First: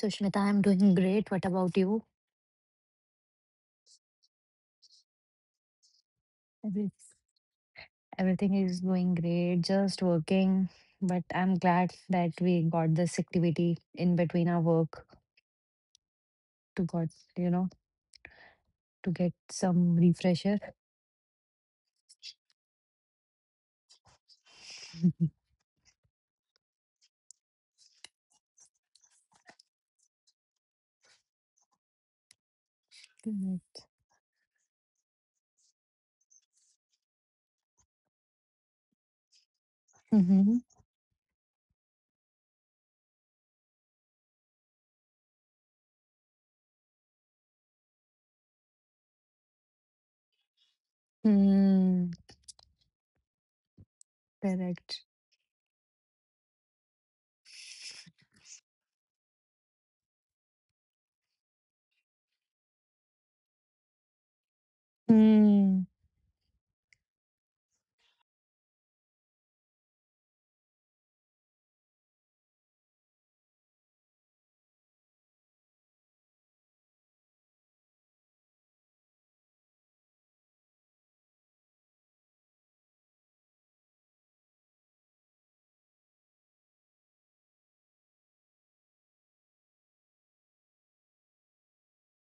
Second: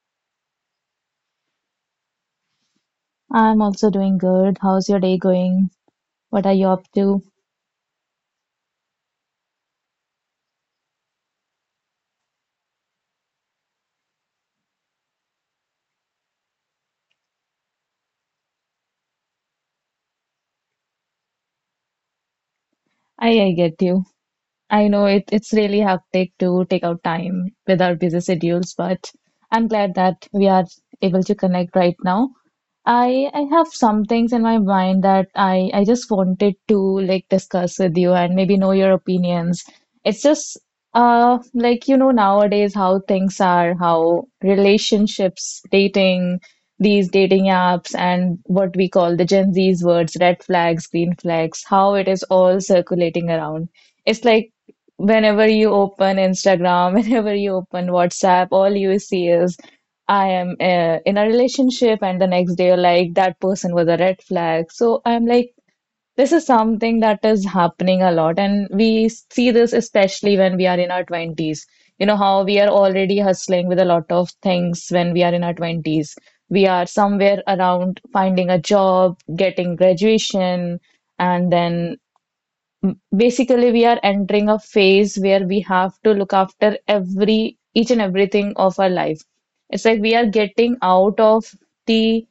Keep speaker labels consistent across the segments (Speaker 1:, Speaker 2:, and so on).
Speaker 1: Sushmita, I'm doing great. What about you?
Speaker 2: I'm also doing good. How's your day going? What are you
Speaker 1: Every-
Speaker 2: up to?
Speaker 1: Everything is going great, just working. But I'm glad that we got this activity in between our work to got, you know, to get some refresher.
Speaker 2: I get you. I know it's really hectic to take out time with our busy schedules, but I'm glad that we are able to connect right now. I have
Speaker 1: Correct.
Speaker 2: some things in my mind that I just wanted to like discuss with you and maybe know your opinions. It's
Speaker 1: Mm-hmm.
Speaker 2: just like you know nowadays how things are, how relationships, dating, these dating apps and what we call the Gen Z's words, red flags, green flags, how
Speaker 1: Mm,
Speaker 2: it is all circulating around. It's like
Speaker 1: correct.
Speaker 2: whenever you open Instagram, whenever you open WhatsApp, all you see is I am in a relationship, and the next day you're like, that person was a red flag. So I'm like,
Speaker 1: Mm,
Speaker 2: this is something that is happening a lot. And we see this especially when we are in our 20s. You know, how we are already hustling with a lot of things when we are in our 20s. We are somewhere around finding a job, getting graduation, and then basically we are entering a phase where we have to look after every each and everything of our life. It's like we are getting out of the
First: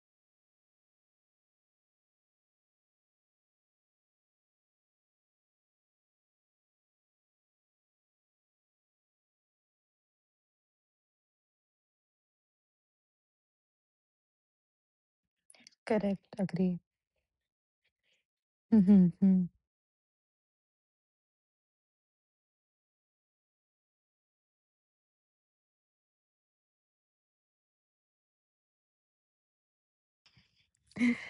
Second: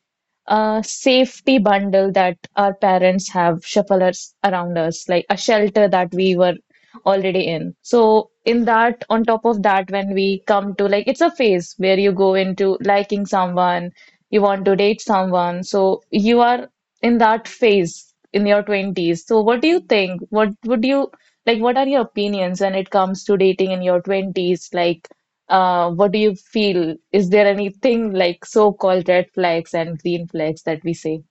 Speaker 2: safety bundle that our parents have shuffled us around us like a shelter that we were already in. So in that, on top of that, when we come to like, it's a phase where you go into liking someone, you want to date someone, so
Speaker 1: correct.
Speaker 2: you are
Speaker 1: Agree.
Speaker 2: in that phase in your
Speaker 1: Mm-hmm.
Speaker 2: 20s. So,
Speaker 1: Mm.
Speaker 2: what do you think? What would you like? What are your opinions when it comes to dating in your 20s? Like, what do you feel? Is there anything like so-called red flags and green flags that we say?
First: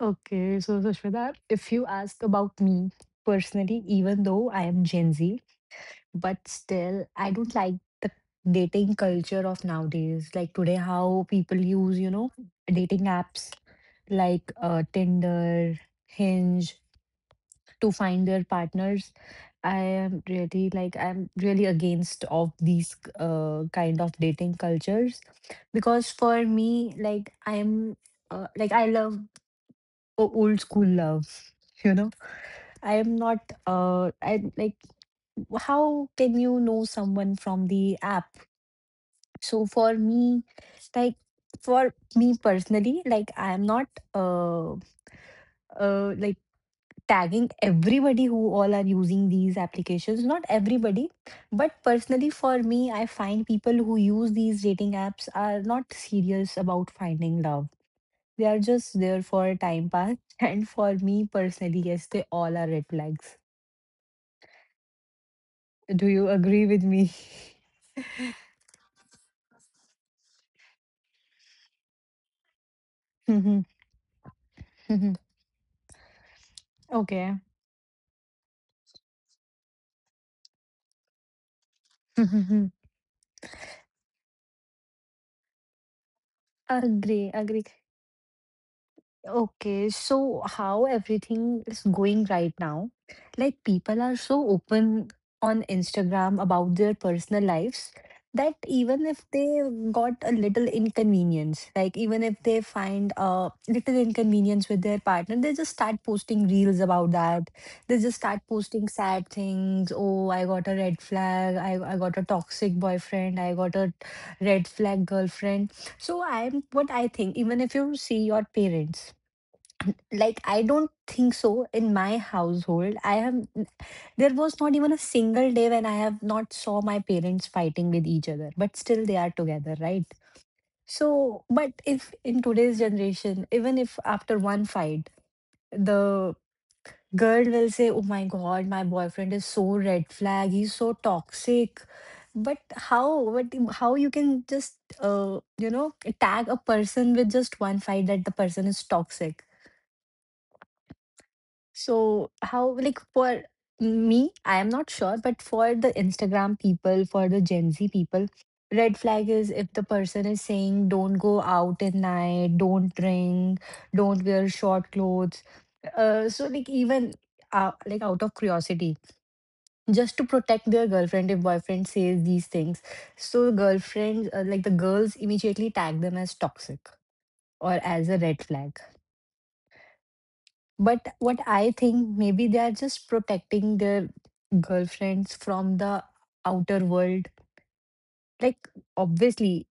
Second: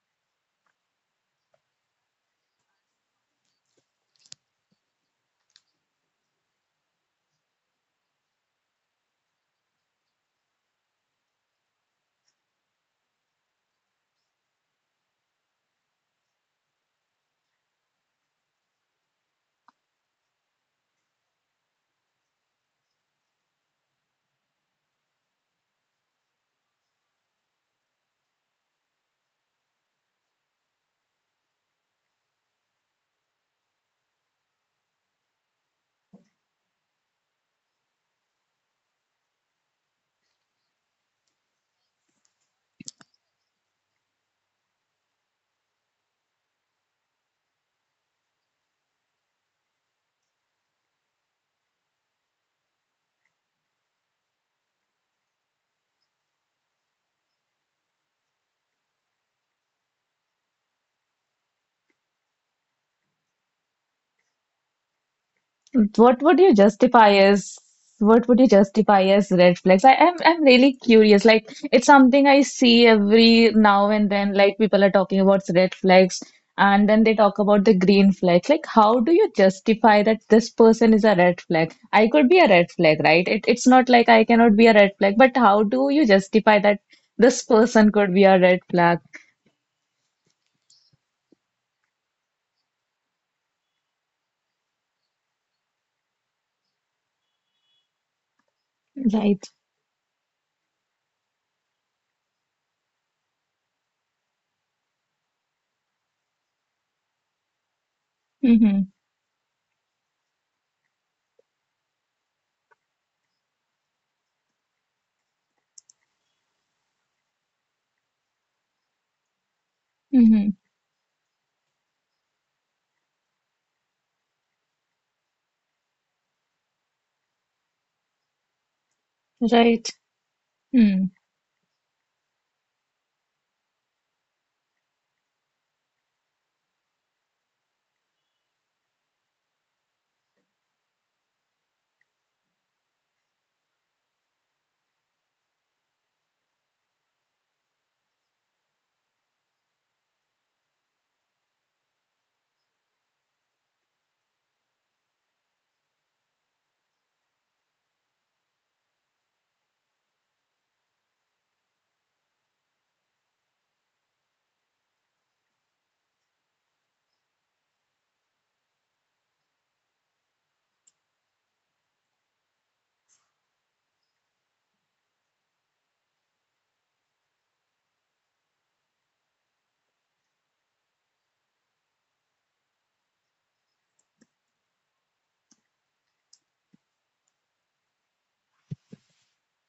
Speaker 1: Okay, so Sushmita, if you ask about me personally, even though I am Gen Z, but still, I don't like dating culture of nowadays. Like today, how people use dating apps like Tinder, Hinge to find their partners. I'm really against of these kind of dating cultures because for me, like I love old school love. You know, I am not. I like. How can you know someone from the app? So for me, like for me personally, like I am not uh like tagging everybody who all are using these applications. Not everybody, but personally for me, I find people who use these dating apps are not serious about finding love. They are just there for time pass. And for me personally, yes, they all are red flags. Do
Speaker 2: What
Speaker 1: you
Speaker 2: would you
Speaker 1: agree with me?
Speaker 2: justify as what would you justify as red flags? I'm really curious. Like it's something I see every
Speaker 1: Hmm.
Speaker 2: now and then. Like people are
Speaker 1: Hmm.
Speaker 2: talking about red flags and then they
Speaker 1: Okay.
Speaker 2: talk about the green flags. Like how do you justify that this person is a red flag? I could be a red flag, right? It's not like I cannot be a red flag, but how do you justify that
Speaker 1: Agree,
Speaker 2: this
Speaker 1: agree.
Speaker 2: person could be a red flag?
Speaker 1: Okay, so how everything is going right now? Like people are so open on Instagram about their personal lives that even if
Speaker 2: Right.
Speaker 1: they got a little inconvenience, like even if they find a little inconvenience with their partner, they just start posting reels about that. They just start posting
Speaker 2: Mm-hmm.
Speaker 1: sad things. Oh, I got a red flag. I got a toxic boyfriend. I got a red flag girlfriend. So I'm what I think, even if you see your parents, like,
Speaker 2: Mm-hmm.
Speaker 1: I don't think so. In my household, I have there was not even a single day when I have not saw my parents fighting with each other, but still they are together,
Speaker 2: Right.
Speaker 1: right?
Speaker 2: Hmm.
Speaker 1: So, but if in today's generation, even if after one fight, the girl will say, Oh my God, my boyfriend is so red flag, he's so toxic. But how you can just, tag a person with just one fight that the person is toxic? So how like for me, I am not sure, but for the Instagram people, for the Gen Z people, red flag is if the person is saying don't go out at night, don't drink, don't wear short clothes. So like even like out of curiosity, just to protect their girlfriend if boyfriend says these things. So girlfriends, like the girls immediately tag them as toxic or as a red flag. But what I think, maybe they are just protecting their girlfriends from the outer world. Like, obviously,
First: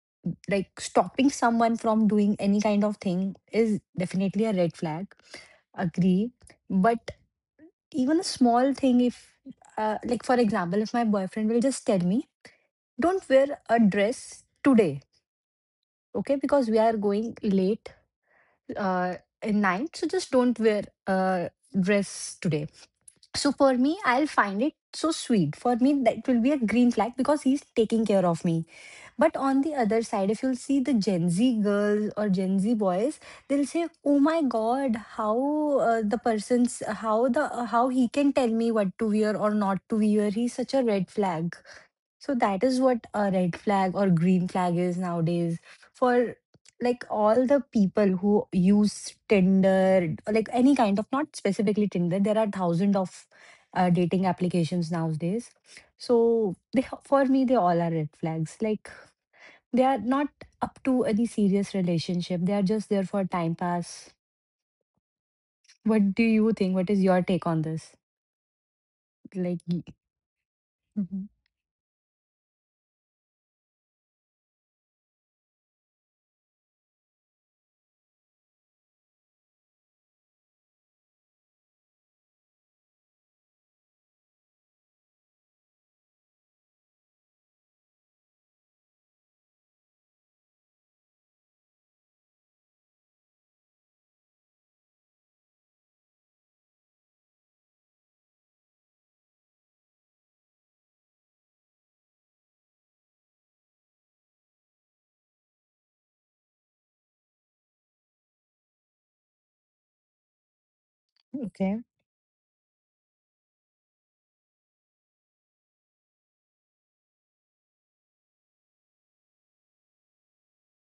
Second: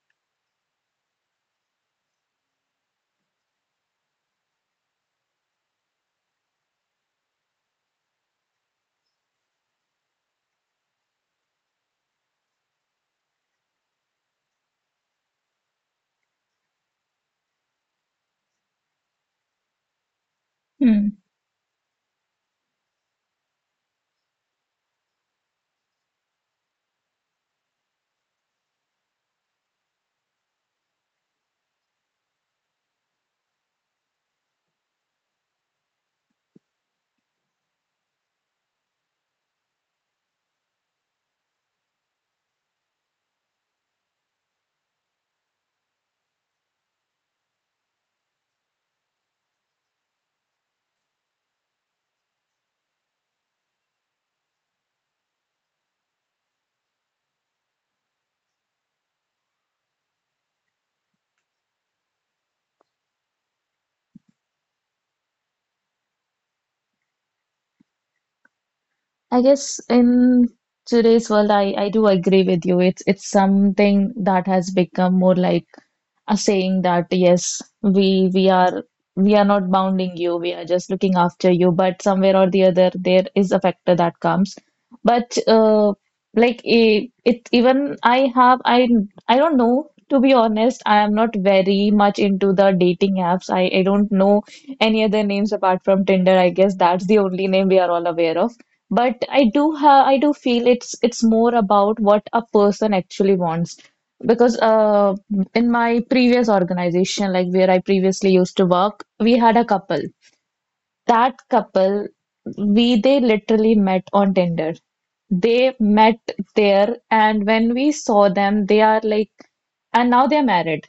Speaker 1: like stopping someone from doing any kind of thing is definitely a red flag. Agree. But even a small thing, if, like, for example, if my boyfriend will just tell me, don't wear a dress today, okay? Because we are going late uh, in night. So just don't wear
Speaker 2: Hmm.
Speaker 1: a dress today. So for me, I'll find it so sweet. For me, that will be a green flag because he's taking care of me. But on the other side, if you'll see the Gen Z girls or Gen Z boys, they'll say, "Oh my God, how the person's how the how he can tell me what to wear or not to wear. He's such a red flag." So that is what a red flag or green flag is nowadays for like all the people who use Tinder, or, like any kind of, not specifically Tinder, there are thousands of dating applications nowadays. So they, for me, they all are red flags. Like they are not up to any serious relationship. They are just there for time pass. What do you think? What is your take on this?
Speaker 2: I
Speaker 1: Like,
Speaker 2: guess
Speaker 1: y-
Speaker 2: in
Speaker 1: Mhm.
Speaker 2: today's world, I do agree with you. It's something that has become more like a saying that yes, we are not bounding you, we are just looking after you. But somewhere or the other, there is a factor that comes. But like it even I have I don't know. To be honest, I am not very much into the dating apps. I don't know any other names apart from Tinder. I guess that's the only name we are all aware of. But I do have, I do feel it's more about what a person actually wants. Because in my previous organization, like where I previously used to work, we had a couple. That
Speaker 1: Okay.
Speaker 2: couple, we they literally met on Tinder. They met there, and when we saw them, they are like, and now they're married.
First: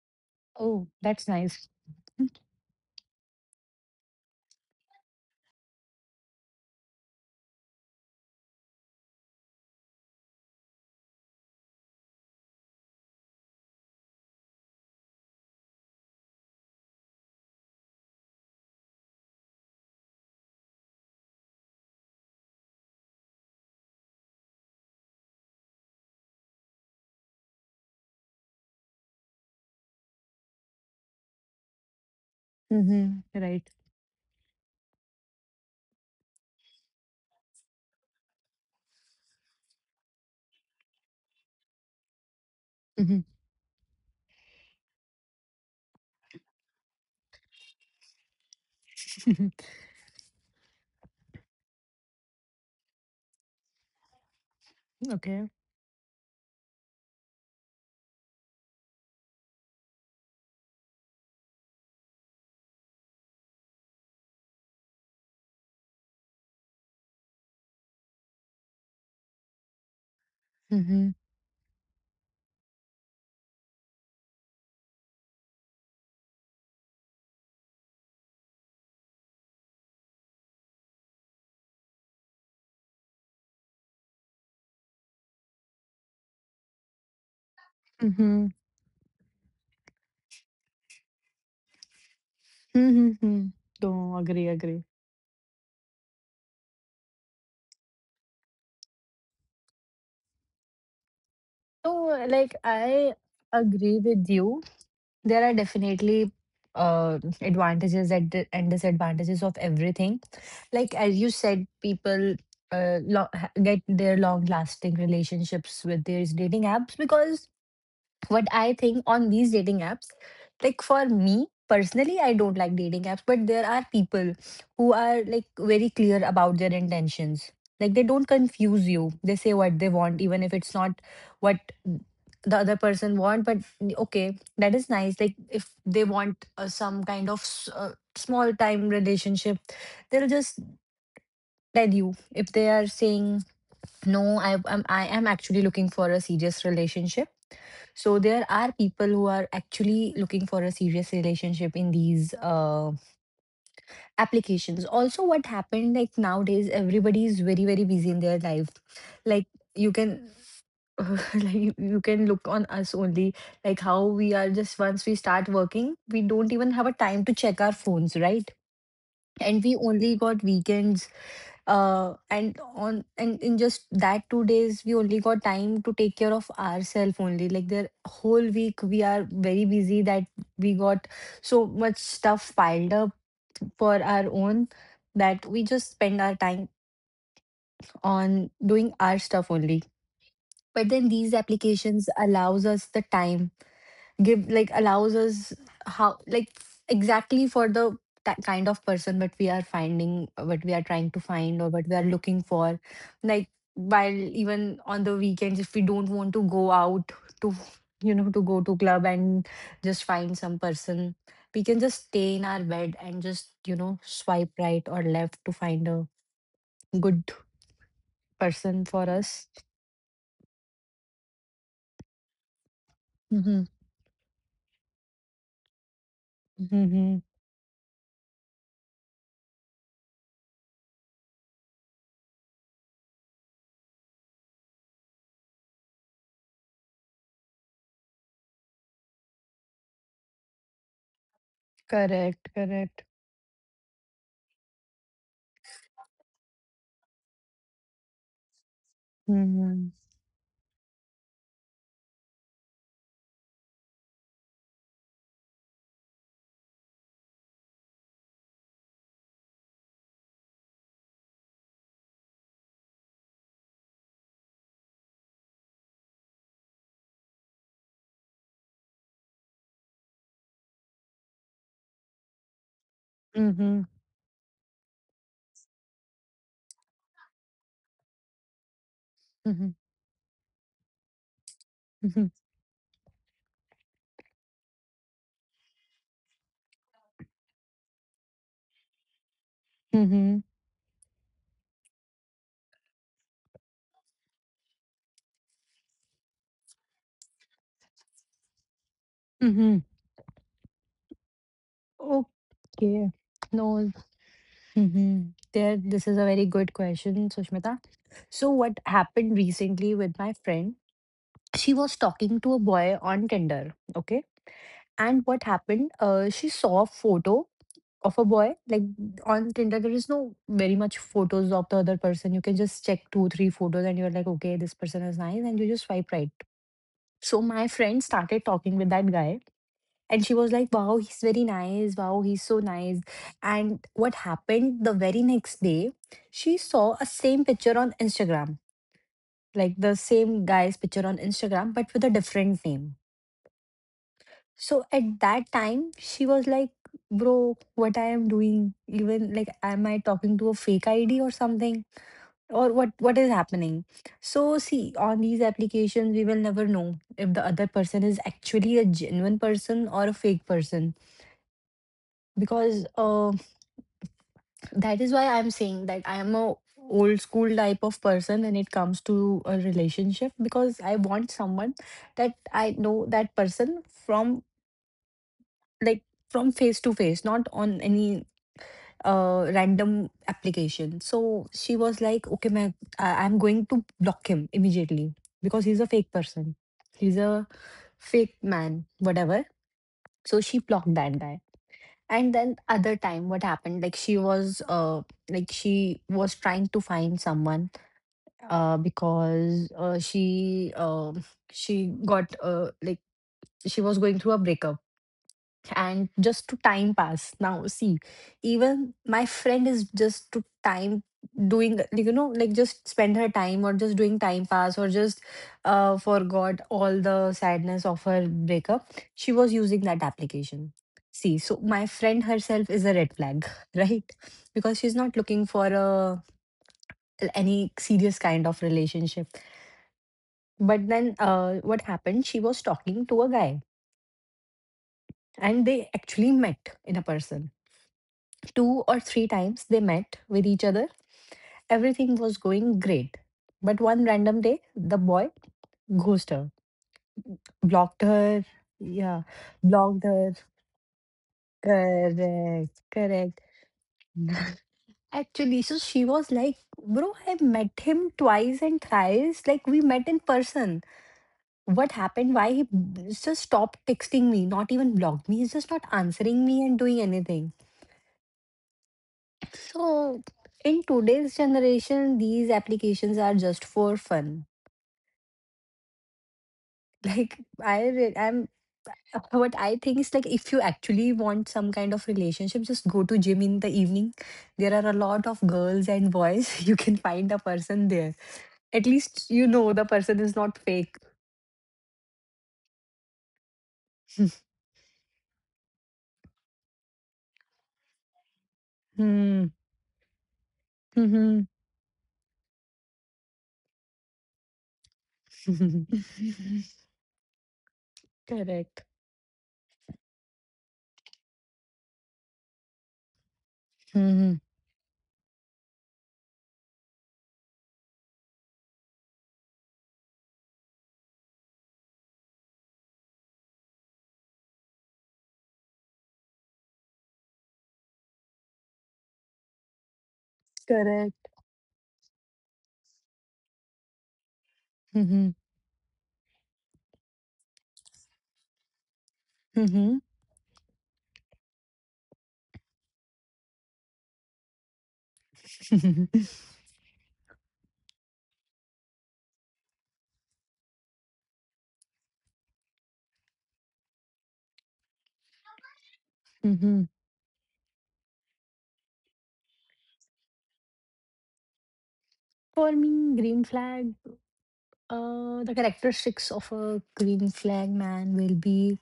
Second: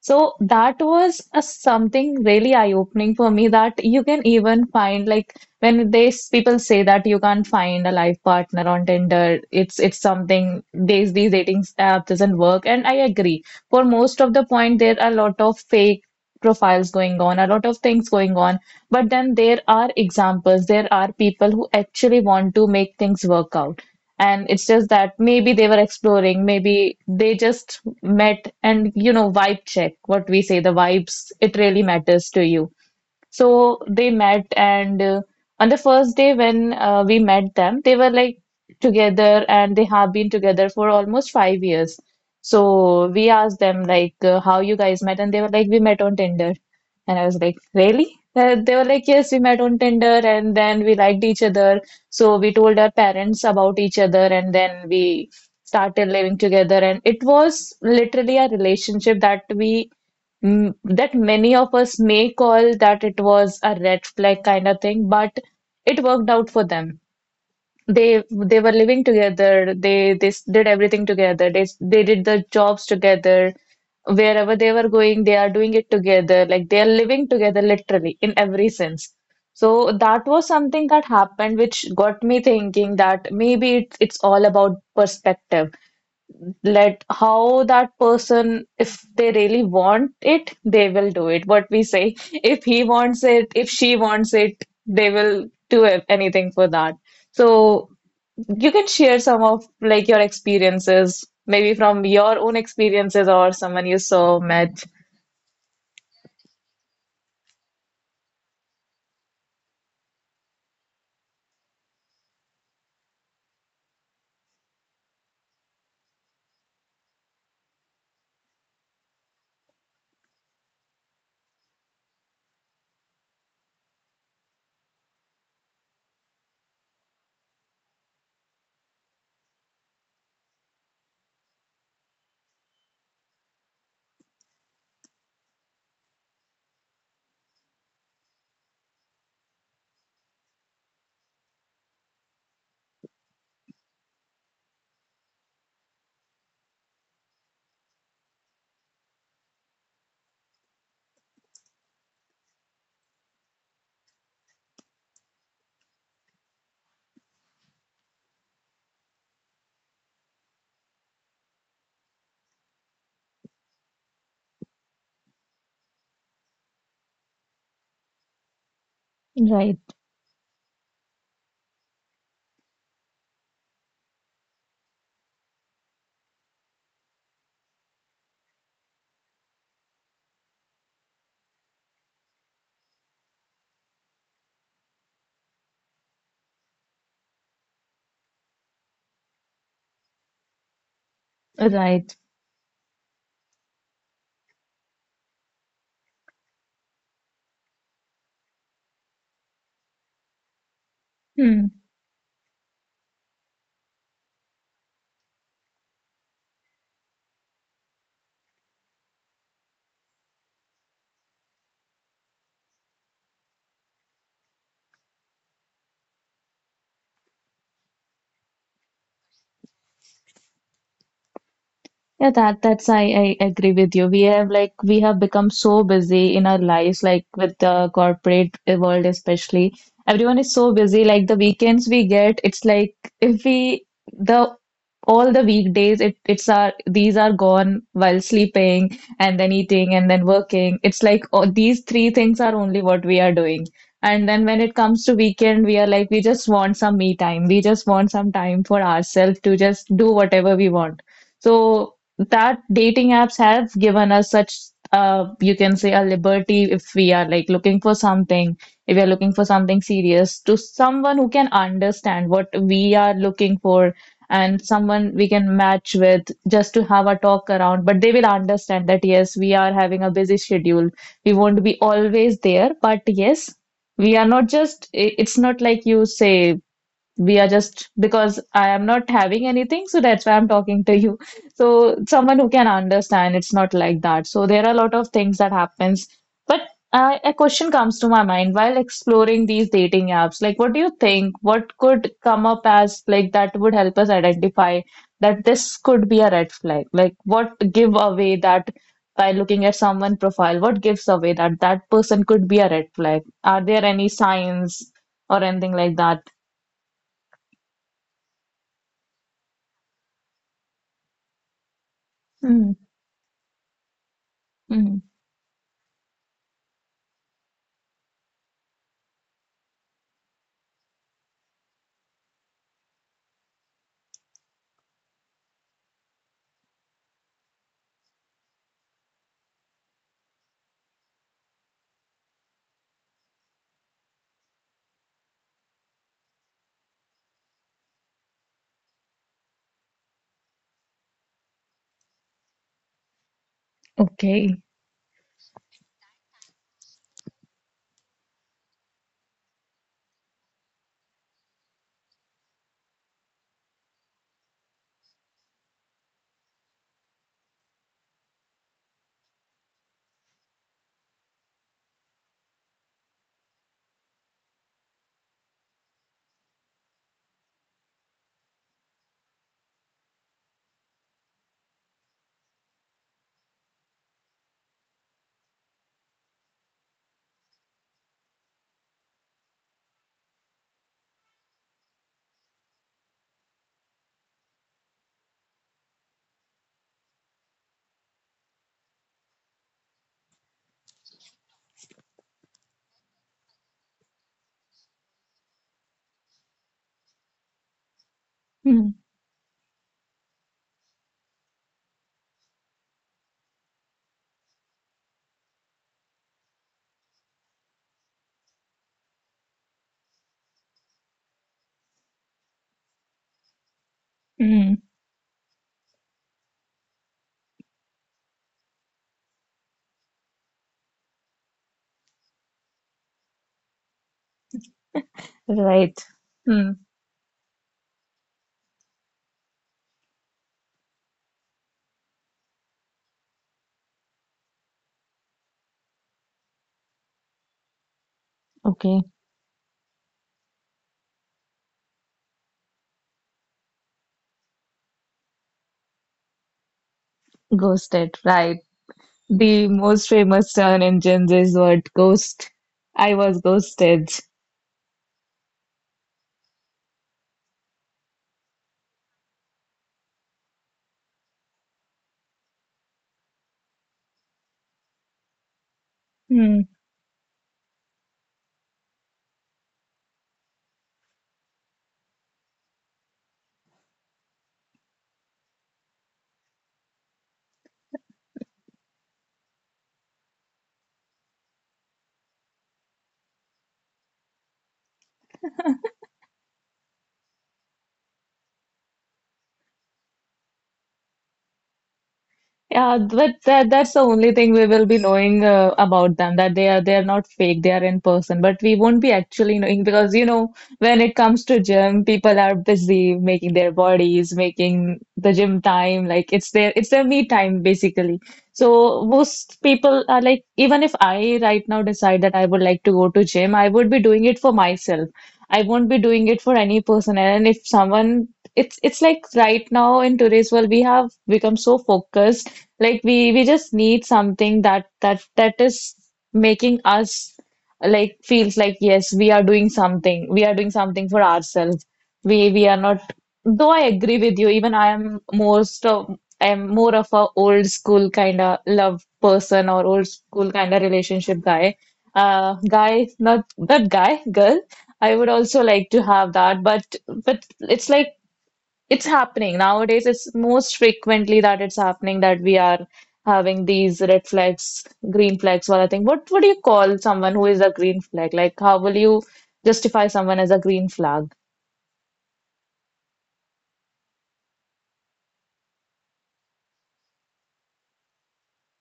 Speaker 2: So that
Speaker 1: Oh,
Speaker 2: was
Speaker 1: that's
Speaker 2: a
Speaker 1: nice.
Speaker 2: something really eye-opening for me that you can even find like when people say that you can't find a life partner on Tinder, it's something these dating app doesn't work. And I agree. For most of the point, there are a lot of fake profiles going on, a lot of things going on. But then there are examples, there are people who actually want to make things work out. And it's just that maybe they were exploring, maybe they just met and, you know, vibe check, what we say, the vibes, it really matters to you.
Speaker 1: Mm-hmm. Right.
Speaker 2: So they met, and on the first day when we met them, they were like together, and they have been together for almost 5 years. So we asked them like how you guys met, and they were like we met on Tinder, and I was like really? They were like yes, we
Speaker 1: Mm-hmm.
Speaker 2: met on Tinder, and then we liked each other. So we told our parents about each other, and then we
Speaker 1: Okay.
Speaker 2: started living together, and it was literally a relationship that that many of us may call that it was a red flag kind of thing, but it worked out for them. They were living together. Did everything
Speaker 1: Mm-hmm.
Speaker 2: together. They did the jobs together. Wherever they were going, they are doing it together. Like they are living together literally in every sense. So that was something that happened, which got me thinking that maybe it's all about perspective. Let how that
Speaker 1: Mm-hmm.
Speaker 2: person, if they really want it, they will do it, what we say, if he wants it,
Speaker 1: Mm-hmm.
Speaker 2: if she
Speaker 1: Don't
Speaker 2: wants
Speaker 1: agree,
Speaker 2: it,
Speaker 1: agree.
Speaker 2: they will do anything for that. So you can share some of like your experiences, maybe from
Speaker 1: So,
Speaker 2: your own
Speaker 1: like, I
Speaker 2: experiences or someone you
Speaker 1: agree with
Speaker 2: saw
Speaker 1: you.
Speaker 2: met.
Speaker 1: There are definitely advantages and disadvantages of everything. Like as you said, people get their long-lasting relationships with these dating apps because what I think on these dating apps, like for me personally, I don't like dating apps, but there are people who are like very clear about their intentions. Like they don't confuse you. They say what they want, even if it's not what the other person want. But okay, that is nice. Like if they want some kind of small time relationship, they'll just tell you. If they are saying no, I am actually looking for a serious relationship, so there are people who are actually looking for a serious relationship in these applications. Also, what happened like nowadays, everybody is very very busy in their life. Like you can. Like you can look on us only, like how we are just once we start working, we don't even have a time to check our phones, right? And we
Speaker 2: Right,
Speaker 1: only got weekends and in just that 2 days, we only got time to take care of ourselves only. Like the whole week, we are very busy that we got so much stuff piled up for our own that we just spend our time on doing our stuff only. But then these applications
Speaker 2: right.
Speaker 1: allows us the time, give like allows us how like exactly for the ta kind of person that we are finding, what we are trying to find or what we are looking for, like while even on the weekends if we don't want to go out to you know to go to club and just find some person, we can just stay in our bed and just swipe right or left to find a good person for us.
Speaker 2: Yeah, that's I
Speaker 1: Mm-hmm.
Speaker 2: agree with you. We have like we have become so busy in our lives,
Speaker 1: Mm-hmm.
Speaker 2: like with the corporate world especially. Everyone is so busy. Like the weekends we get, it's like if we the all the weekdays it's our these are gone while sleeping and then eating and then working. It's like oh, these three things
Speaker 1: Correct,
Speaker 2: are only
Speaker 1: correct.
Speaker 2: what we are doing. And then when it comes to weekend, we are like we just want some me time. We just want some time for ourselves to just
Speaker 1: Mm-hmm.
Speaker 2: do whatever we want. So that dating apps have given us such you can say a liberty. If we are like looking for something, if we are looking for something serious, to someone who can understand what we are looking for, and someone we can match with just to have a talk around, but they will understand that yes, we are having a busy schedule, we won't be always there, but yes,
Speaker 1: Mm-hmm.
Speaker 2: we are not just I- it's not like you say we are just because I am not having
Speaker 1: Mm-hmm.
Speaker 2: anything, so that's why I'm talking to you. So
Speaker 1: Mm-hmm.
Speaker 2: someone who can understand, it's not like that. So there are a lot of things that happens. But a question comes to my mind while exploring these dating apps.
Speaker 1: Mhm.
Speaker 2: Like, what do you think? What could come up as like that would help us identify that this could be a red flag? Like, what give away that by looking at
Speaker 1: Mhm.
Speaker 2: someone profile? What gives away that that person could be a red
Speaker 1: Okay.
Speaker 2: flag? Are there
Speaker 1: No.
Speaker 2: any signs
Speaker 1: Mhm.
Speaker 2: or anything like
Speaker 1: This is
Speaker 2: that?
Speaker 1: a very good question, Sushmita. So, what happened recently with my friend? She was talking to a boy on Tinder. Okay.
Speaker 2: Mm.
Speaker 1: And what happened? She saw a photo of a boy. Like on Tinder, there is no very much photos of the other person. You can just check two, three photos, and you're like, okay, this person is nice, and you just swipe right. So my friend started talking with that guy. And she was like, wow, he's very nice. Wow, he's so nice. And what happened the very next day, she saw a same picture on Instagram, like the same guy's picture on Instagram, but with a different name.
Speaker 2: Okay.
Speaker 1: So at that time, she was like, bro, what I am doing, even like, am I talking to a fake ID or something? Or what is happening? So see, on these applications, we will never know if the other person is actually a genuine person or a fake person, because that is why I'm saying that I am a old school type of person when it comes to a relationship because I want someone that I know that person from like from face to face, not on any random application. So she was like, okay, man, I'm going to block him immediately because he's a fake person. He's a fake man, whatever. So she blocked that guy. And then other time, what happened? She was trying to find someone. Oh.
Speaker 2: Mm.
Speaker 1: Because she got, like she was going through a breakup, and just to time pass. Now see, even my friend is just to time doing, like, just spend her time or just doing time
Speaker 2: Mm.
Speaker 1: pass or just forgot all the sadness of her breakup, she was using that application. See, so my friend herself is a red flag, right? Because she's not looking for
Speaker 2: Right.
Speaker 1: a
Speaker 2: Mm.
Speaker 1: any serious kind of relationship. But then what happened, she was talking to a guy, and they actually met in a person two or
Speaker 2: Okay.
Speaker 1: three times They met with each other. Everything was going great. But one random day, the boy ghosted her, blocked
Speaker 2: Ghosted.
Speaker 1: her.
Speaker 2: Right.
Speaker 1: Yeah,
Speaker 2: The
Speaker 1: blocked
Speaker 2: most
Speaker 1: her.
Speaker 2: famous term in Gen Z is word ghost.
Speaker 1: Correct,
Speaker 2: I
Speaker 1: correct.
Speaker 2: was ghosted.
Speaker 1: Actually, so she was like, bro, I met him twice and thrice. Like, we met in person. What happened? Why he just stopped texting me, not even blocked me? He's just not answering me and doing anything. So, in today's generation, these applications are just for fun. I'm what I think is, like, if you actually want some kind of relationship, just go to gym in the evening. There are a lot of girls and boys. You can find a person there. At least you know the person is not fake.
Speaker 2: Yeah, but that that's the only thing we will be knowing about them, that they are not fake, they are in person. But we won't be
Speaker 1: Hmm.
Speaker 2: actually knowing, because you know when it
Speaker 1: Hmm.
Speaker 2: comes to gym, people are busy making their bodies, making the gym
Speaker 1: Hmm.
Speaker 2: time like it's their me time basically.
Speaker 1: Correct.
Speaker 2: So most people are like even if I right now decide that I would like to go to gym, I would be doing
Speaker 1: Hmm.
Speaker 2: it for myself. I won't be doing it for any person. And if someone it's like right now in today's world we have become so focused, like we just need something that that is making us like feels like yes, we are doing something. We are doing something for
Speaker 1: Correct.
Speaker 2: ourselves. We are not. Though I agree with you, even
Speaker 1: Hmm.
Speaker 2: I'm more of a old school kind of love person or
Speaker 1: Hmm.
Speaker 2: old school kind of relationship guy. Guy, not guy, girl. I would also like to have that, but it's like it's happening nowadays. It's most frequently that it's happening that we are having these red flags, green flags, what I think. What would you
Speaker 1: Hmm.
Speaker 2: call someone who is a green flag? Like, how will you justify someone as a green flag?
Speaker 1: For me, green flag. The characteristics of a green flag man will be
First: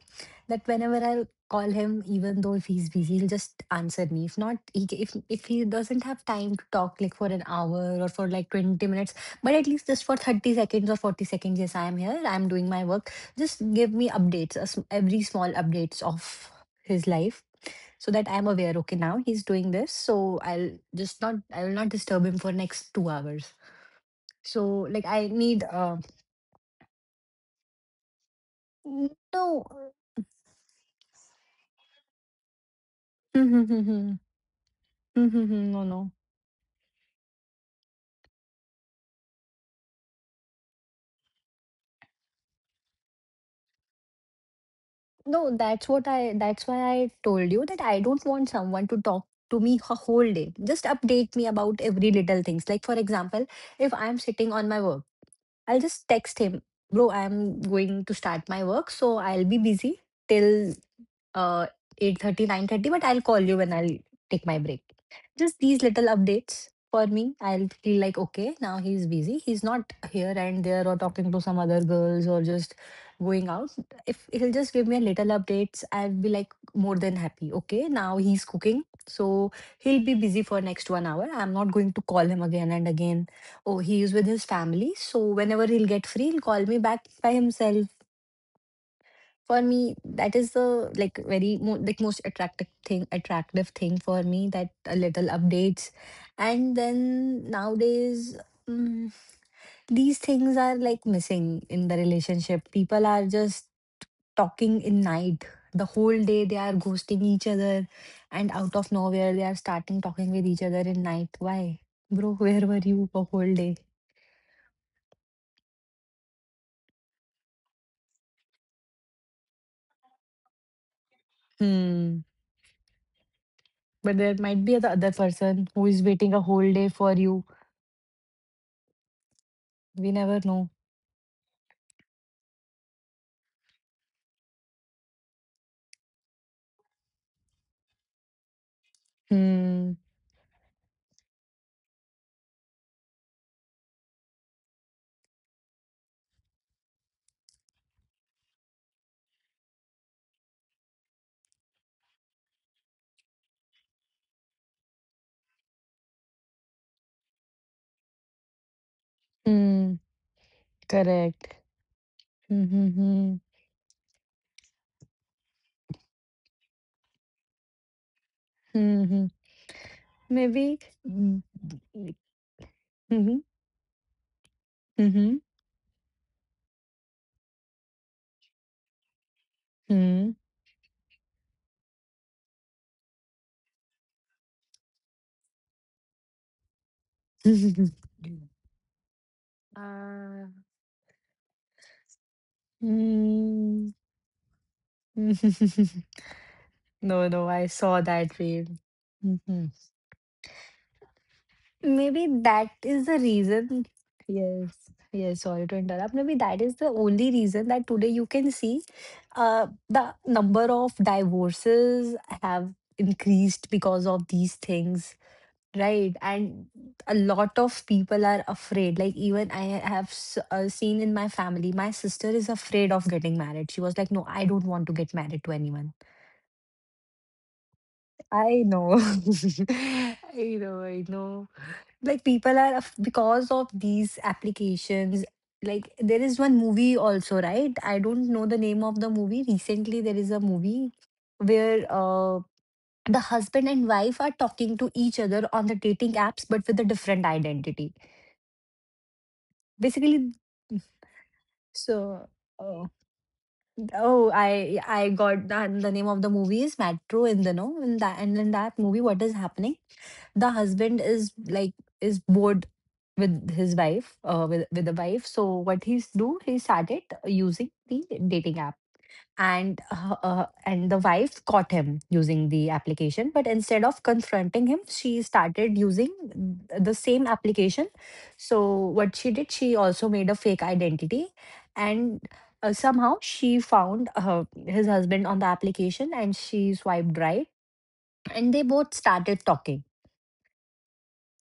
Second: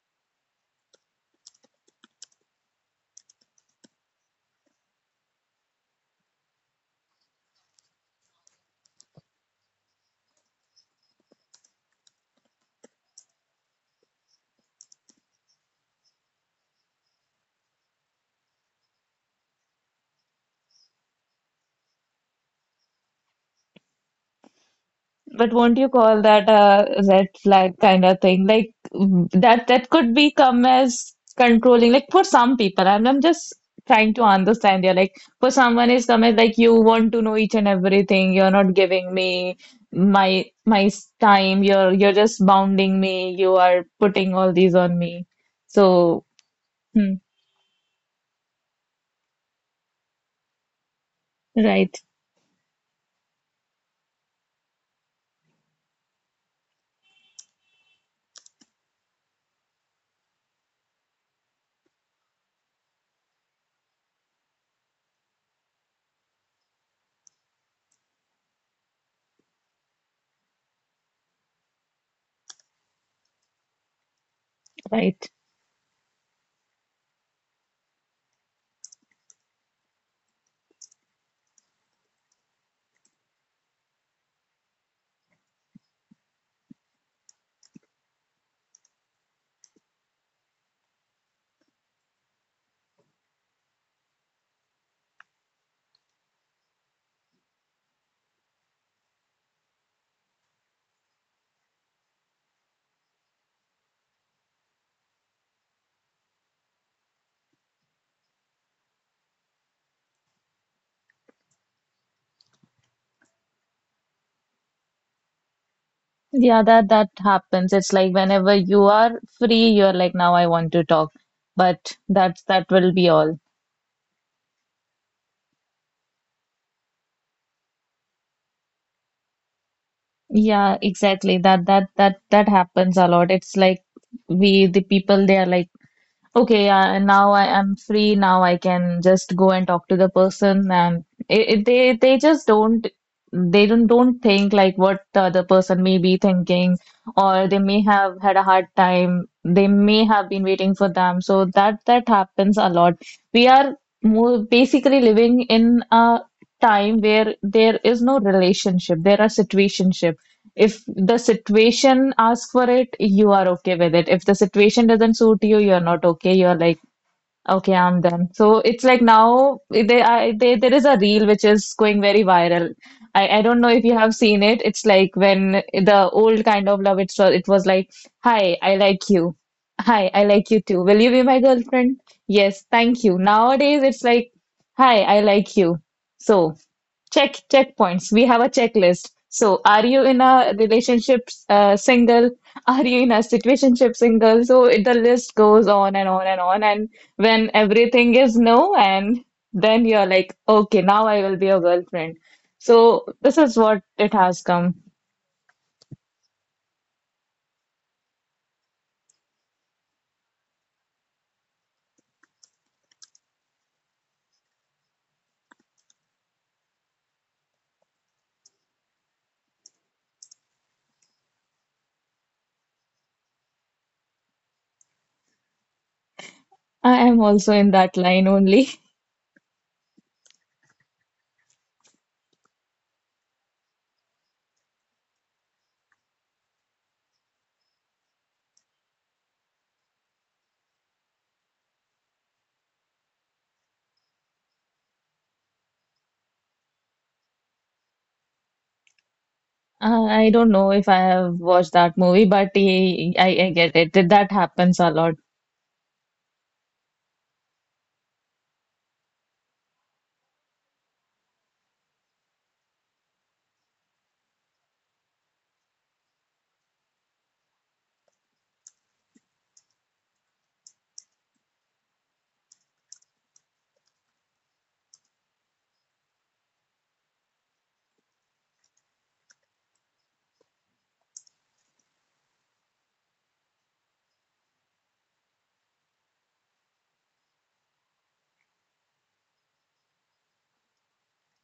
Speaker 1: that whenever I'll call him, even though if he's busy, he'll just answer me. If not, if he doesn't have time to talk like for an hour or for like 20 minutes, but at least just for 30 seconds or 40 seconds, yes, I am here, I'm doing my work. Just give me updates, every small updates of his life so that I'm aware, okay, now he's doing this, so I will not disturb him for next 2 hours. So like I
Speaker 2: But
Speaker 1: need
Speaker 2: won't you call that a red flag kind of thing? Like mm,
Speaker 1: No,
Speaker 2: that that could become as controlling. Like for some people, I'm just trying
Speaker 1: mm-hmm.
Speaker 2: to understand here. Like for
Speaker 1: Mm-hmm. No,
Speaker 2: someone is
Speaker 1: no,
Speaker 2: come as like you want to know each and everything. You're not giving me time. You're just bounding me. You are putting all these on me.
Speaker 1: no,
Speaker 2: So
Speaker 1: that's why I
Speaker 2: hmm,
Speaker 1: told you that I don't want someone to talk to me a whole day. Just update me about
Speaker 2: right,
Speaker 1: every little things. Like, for example, if I'm sitting on my work. I'll just text him, bro, I'm going to start my work, so I'll be busy till uh 8:30, 9:30. But I'll call you when I'll take my break. Just these little updates for me. I'll feel like, okay, now he's busy. He's not here and there or talking to some other girls or just going out. If he'll just give me a little
Speaker 2: right.
Speaker 1: updates, I'll be like more than happy. Okay, now he's cooking. So he'll be busy for next 1 hour. I'm not going to call him again and again. Oh, he is with his family. So whenever he'll get free, he'll call me back by himself. For me, that is the like like most attractive thing for me. That a little updates, and then nowadays, mm, these things are like missing in the relationship. People are just talking in night, the whole day they are ghosting each other, and out of nowhere they are starting talking with each other in night. Why, bro? Where were you the whole day?
Speaker 2: Yeah, that that happens. It's like whenever you are free, you're like, now I want to talk. But
Speaker 1: Hmm.
Speaker 2: that's that will be all.
Speaker 1: But there might be the other person who is waiting a whole day for you. We never know.
Speaker 2: Yeah, exactly. That that happens a lot. It's like we the people they are like, okay, now I am free. Now I can just go and talk to
Speaker 1: Hmm.
Speaker 2: the person, and they just don't they don't think like what the other person may be thinking, or they may have had a hard time. They may have been waiting for them. So that happens a lot. We are more basically living in a time where there is no relationship. There are
Speaker 1: Hmm.
Speaker 2: situationships. If the
Speaker 1: Correct.
Speaker 2: situation asks
Speaker 1: Hmm.
Speaker 2: for
Speaker 1: Hmm.
Speaker 2: it, you
Speaker 1: Hmm.
Speaker 2: are okay with it. If the situation doesn't suit you, you're not okay. You're like, okay, I'm done. So it's like
Speaker 1: Hmm. Hmm.
Speaker 2: now there
Speaker 1: Maybe.
Speaker 2: is a reel
Speaker 1: Hmm.
Speaker 2: which is going
Speaker 1: Hmm.
Speaker 2: very viral. I,
Speaker 1: Hmm.
Speaker 2: I don't know if you have seen it. It's like
Speaker 1: Hmm.
Speaker 2: when the old kind of love, it was like, hi, I like you. Hi, I
Speaker 1: Hmm.
Speaker 2: like you too. Will you be my girlfriend? Yes, thank you. Nowadays, it's like, hi, I like you. So. Checkpoints. We have a checklist. So, are you in
Speaker 1: Uh,
Speaker 2: a relationship single? Are you in a
Speaker 1: hmm.
Speaker 2: situationship single? So the list goes on and on and on. And
Speaker 1: No, no,
Speaker 2: when
Speaker 1: I saw
Speaker 2: everything is
Speaker 1: that reel.
Speaker 2: no, and then you're like, okay, now I will be a girlfriend.
Speaker 1: Maybe that
Speaker 2: So
Speaker 1: is the
Speaker 2: this is what
Speaker 1: reason.
Speaker 2: it has
Speaker 1: Yes,
Speaker 2: come.
Speaker 1: yes, sorry to interrupt. Maybe that is the only reason that today you can see the number of divorces have increased because of these things, right? And a lot of people are afraid. Like, even I have seen in my family, my sister is afraid of getting married. She was like, no, I don't want to get married to anyone.
Speaker 2: I am also in that line
Speaker 1: I
Speaker 2: only.
Speaker 1: know. I know, I know. Like people are because of these applications, like there is one movie also, right? I don't know the name of the movie. Recently there is a movie where the husband and wife are talking to each other on the dating apps but with a different identity,
Speaker 2: I
Speaker 1: basically.
Speaker 2: don't know if I have watched that movie,
Speaker 1: so
Speaker 2: but
Speaker 1: uh,
Speaker 2: I get it.
Speaker 1: Oh,
Speaker 2: That happens a
Speaker 1: I
Speaker 2: lot.
Speaker 1: got that. The name of the movie is Metro in the... no, in that, and in that movie, what is happening? The husband is like is bored with his wife, with with the wife. So he started using the dating app, and the wife caught him using the application, but instead of confronting him she started using the same application. So what she did, she also made a fake identity, and somehow she found his husband on the application and she swiped right, and they both started talking.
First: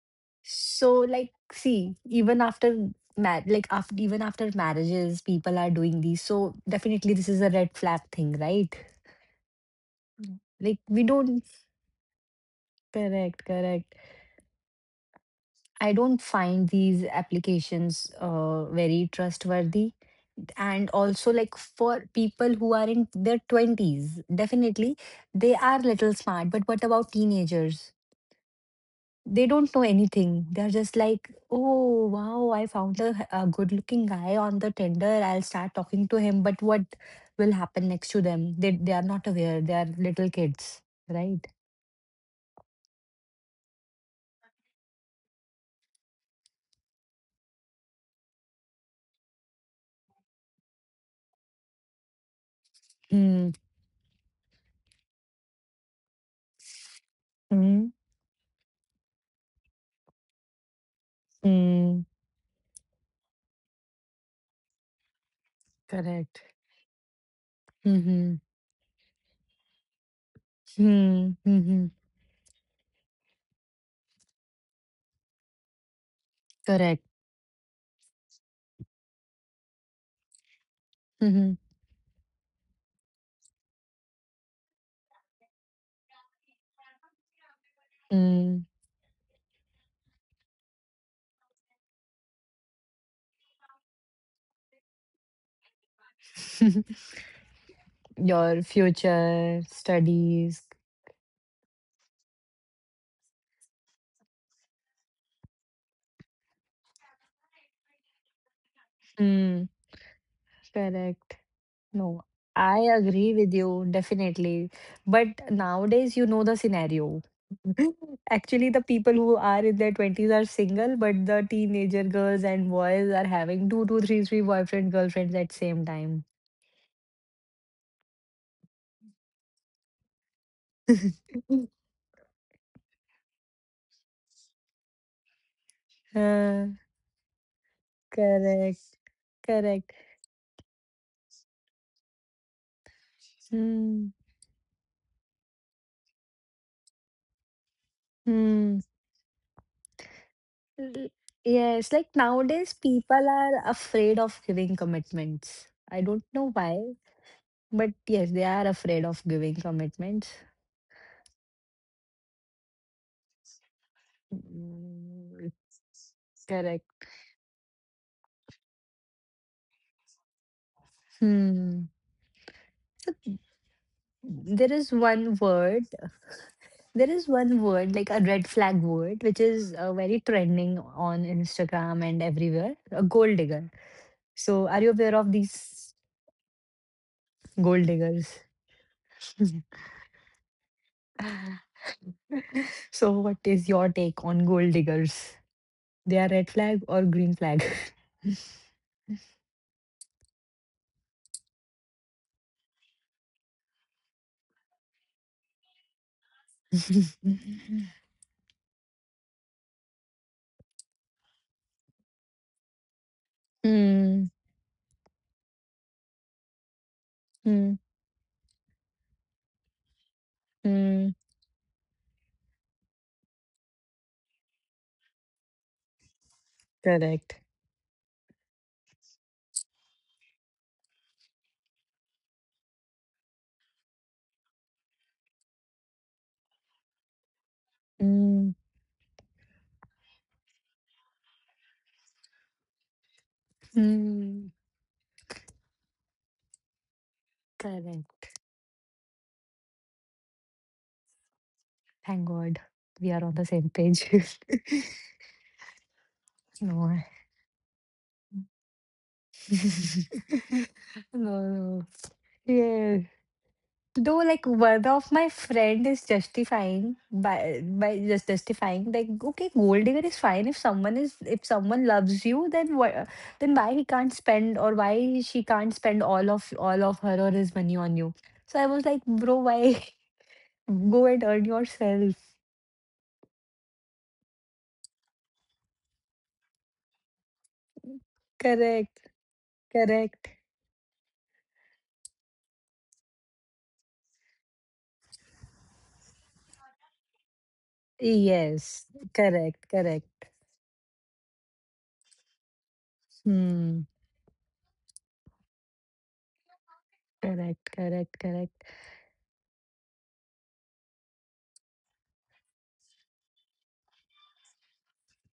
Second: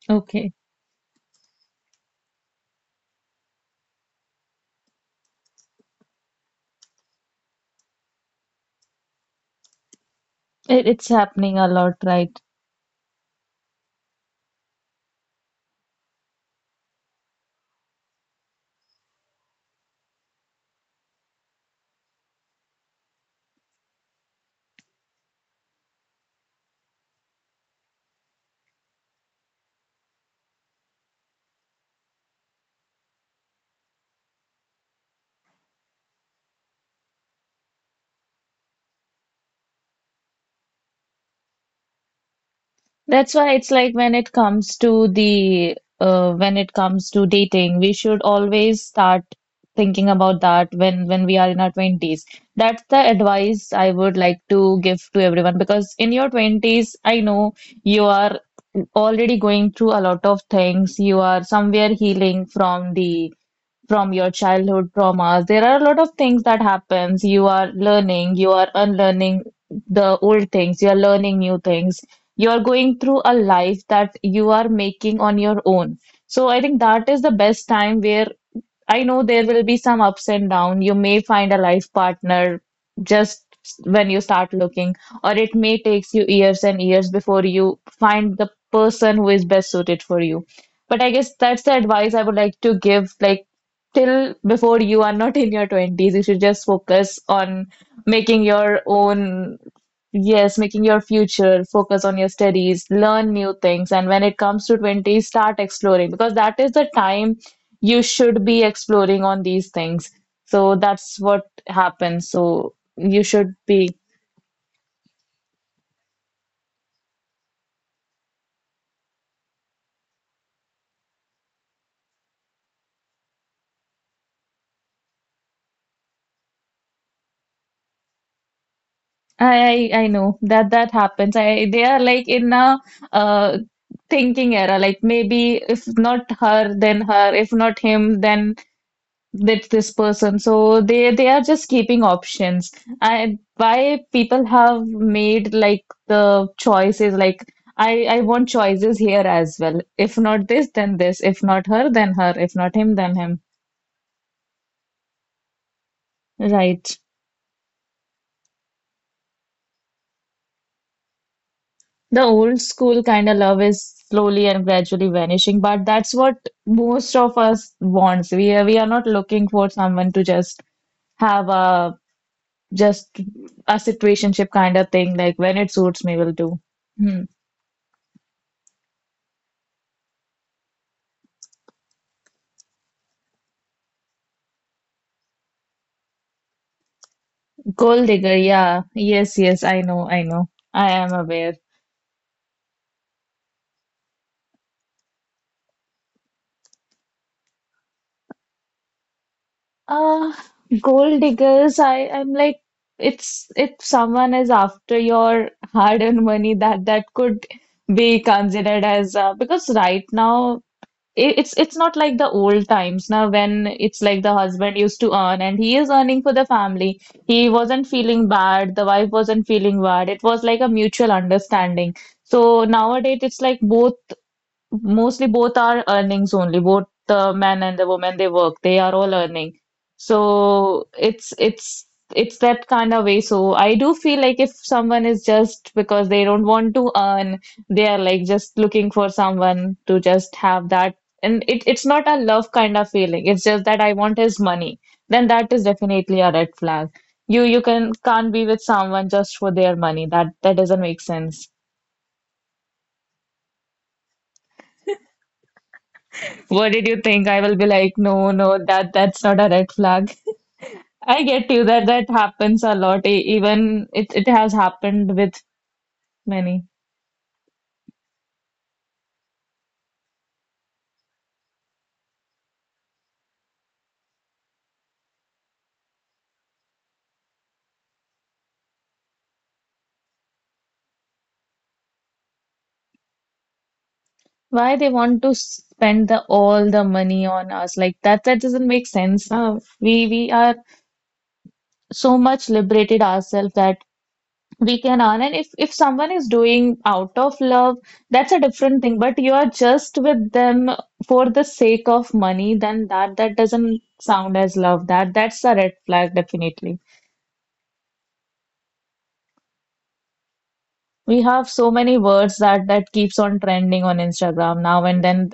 Speaker 2: Okay.
Speaker 1: So like, see, like after even after marriages people are doing these, so definitely this is a red flag thing, right? Like
Speaker 2: It,
Speaker 1: we
Speaker 2: it's
Speaker 1: don't...
Speaker 2: happening a lot, right.
Speaker 1: correct, correct. I don't find these applications very trustworthy. And also like for people who are in their 20s, definitely they are little smart. But what about teenagers? They don't know anything. They're just like, oh wow, I found a good looking guy on the Tinder. I'll start talking to him. But what will happen next to them? They are not aware. They are little kids, right?
Speaker 2: That's why it's like when it comes to the when it comes to dating, we should always start thinking about that when we are in our 20s. That's the
Speaker 1: Mm,
Speaker 2: advice I would like to give to everyone because in your 20s, I know
Speaker 1: mm,
Speaker 2: you are already going through a lot of things. You are somewhere
Speaker 1: mm.
Speaker 2: healing from the from your childhood traumas. There are a lot of
Speaker 1: Correct.
Speaker 2: things that happens. You are
Speaker 1: Mhm.
Speaker 2: learning, you are unlearning the old things, you are
Speaker 1: Hmm.
Speaker 2: learning new
Speaker 1: Mhm.
Speaker 2: things. You are going through a life that you are making on your own, so I think
Speaker 1: Correct.
Speaker 2: that is the best time where I know there will be some ups and down. You may
Speaker 1: Mhm.
Speaker 2: find a life partner just when you start looking, or it may take you years and years before you find the
Speaker 1: Mm.
Speaker 2: person who is best suited for you. But I guess that's the advice I would like to give. Like, till before you are not in your 20s, you should just focus on making
Speaker 1: Your
Speaker 2: your
Speaker 1: future
Speaker 2: own, yes,
Speaker 1: studies.
Speaker 2: making your future, focus on your studies, learn new things. And when it comes to 20s, start exploring because that is the time you should be exploring on
Speaker 1: Hmm.
Speaker 2: these things. So that's
Speaker 1: Correct.
Speaker 2: what
Speaker 1: No,
Speaker 2: happens. So
Speaker 1: I
Speaker 2: you
Speaker 1: agree with
Speaker 2: should
Speaker 1: you
Speaker 2: be.
Speaker 1: definitely. But nowadays, you know the scenario. Actually, the people who are in their 20s are single, but the teenager girls and boys are having two, two, three, three boyfriend, girlfriends at same time.
Speaker 2: I know that happens. I They are like in a uh thinking era. Like maybe if not
Speaker 1: Uh,
Speaker 2: her, then her. If not him, then
Speaker 1: correct.
Speaker 2: that
Speaker 1: Correct.
Speaker 2: this person. So they are just keeping options. I Why
Speaker 1: Hmm.
Speaker 2: people have made like the choices like. I want
Speaker 1: Hmm.
Speaker 2: choices here as well. If not this, then
Speaker 1: L-
Speaker 2: this. If not her,
Speaker 1: yes,
Speaker 2: then
Speaker 1: like
Speaker 2: her. If
Speaker 1: nowadays
Speaker 2: not him, then
Speaker 1: people
Speaker 2: him.
Speaker 1: are afraid of giving commitments. I don't know why,
Speaker 2: Right.
Speaker 1: but yes, they are afraid of giving commitments.
Speaker 2: The old school kind of love is slowly and gradually
Speaker 1: Mm,
Speaker 2: vanishing, but that's what
Speaker 1: correct.
Speaker 2: most of us wants. We are not looking for someone to just have
Speaker 1: Hmm.
Speaker 2: a just
Speaker 1: So
Speaker 2: a situationship
Speaker 1: there
Speaker 2: kind of
Speaker 1: is
Speaker 2: thing,
Speaker 1: one
Speaker 2: like when it
Speaker 1: word,
Speaker 2: suits me, will do. Hmm.
Speaker 1: like a red flag word, which is very trending on Instagram and everywhere, a gold digger. So are you aware of these gold
Speaker 2: Gold
Speaker 1: diggers?
Speaker 2: digger, yeah. Yes, yes, I know, I know. I am aware.
Speaker 1: So what is your take on gold diggers? They are red flag or green flag?
Speaker 2: Uh, gold diggers, I'm like, it's if someone is after your hard-earned money, that could be considered as, because right now it's not like the old times now, when it's like
Speaker 1: Mm,
Speaker 2: the husband used to earn and he is earning for the family. He
Speaker 1: mm,
Speaker 2: wasn't feeling bad, the wife wasn't feeling bad. It was like a mutual
Speaker 1: mm.
Speaker 2: understanding. So nowadays it's like both mostly both are earnings only, both the
Speaker 1: Correct.
Speaker 2: man and the woman, they work, they are all earning. So it's that kind of way. So I do feel like if someone is just because they don't want to earn, they are like
Speaker 1: Mm,
Speaker 2: just looking for someone to just have that, and it, it's not a love kind of feeling, it's just that I want his
Speaker 1: mm.
Speaker 2: money, then that is definitely a red flag. You can
Speaker 1: Correct.
Speaker 2: can't be with someone just for their money. That doesn't make sense.
Speaker 1: Thank God. We are on the same page.
Speaker 2: What did
Speaker 1: No.
Speaker 2: you think? I will be like, no, no, that's not a red flag. I
Speaker 1: No,
Speaker 2: get you,
Speaker 1: no.
Speaker 2: that happens a
Speaker 1: Yes.
Speaker 2: lot. Even it
Speaker 1: Though
Speaker 2: it
Speaker 1: like
Speaker 2: has
Speaker 1: one of
Speaker 2: happened
Speaker 1: my
Speaker 2: with
Speaker 1: friend is
Speaker 2: many.
Speaker 1: justifying by justifying like, okay, gold digger is fine if someone is... if someone loves you, then what, then why he can't spend or why she can't spend all of her or his money on you. So I was like, bro, why? Go and earn yourself.
Speaker 2: Why they want to spend the all the money on us? Like that doesn't make
Speaker 1: Correct.
Speaker 2: sense. Uh, we
Speaker 1: Correct.
Speaker 2: we are so much liberated ourselves that we can earn. And if someone is doing out of love, that's a different
Speaker 1: Yes.
Speaker 2: thing. But you are
Speaker 1: Correct.
Speaker 2: just
Speaker 1: Correct.
Speaker 2: with them for the sake of money, then that
Speaker 1: Hmm.
Speaker 2: doesn't sound as love. That's a red flag, definitely.
Speaker 1: Correct. Correct. Correct.
Speaker 2: We have so many words that keeps on trending on Instagram now and then.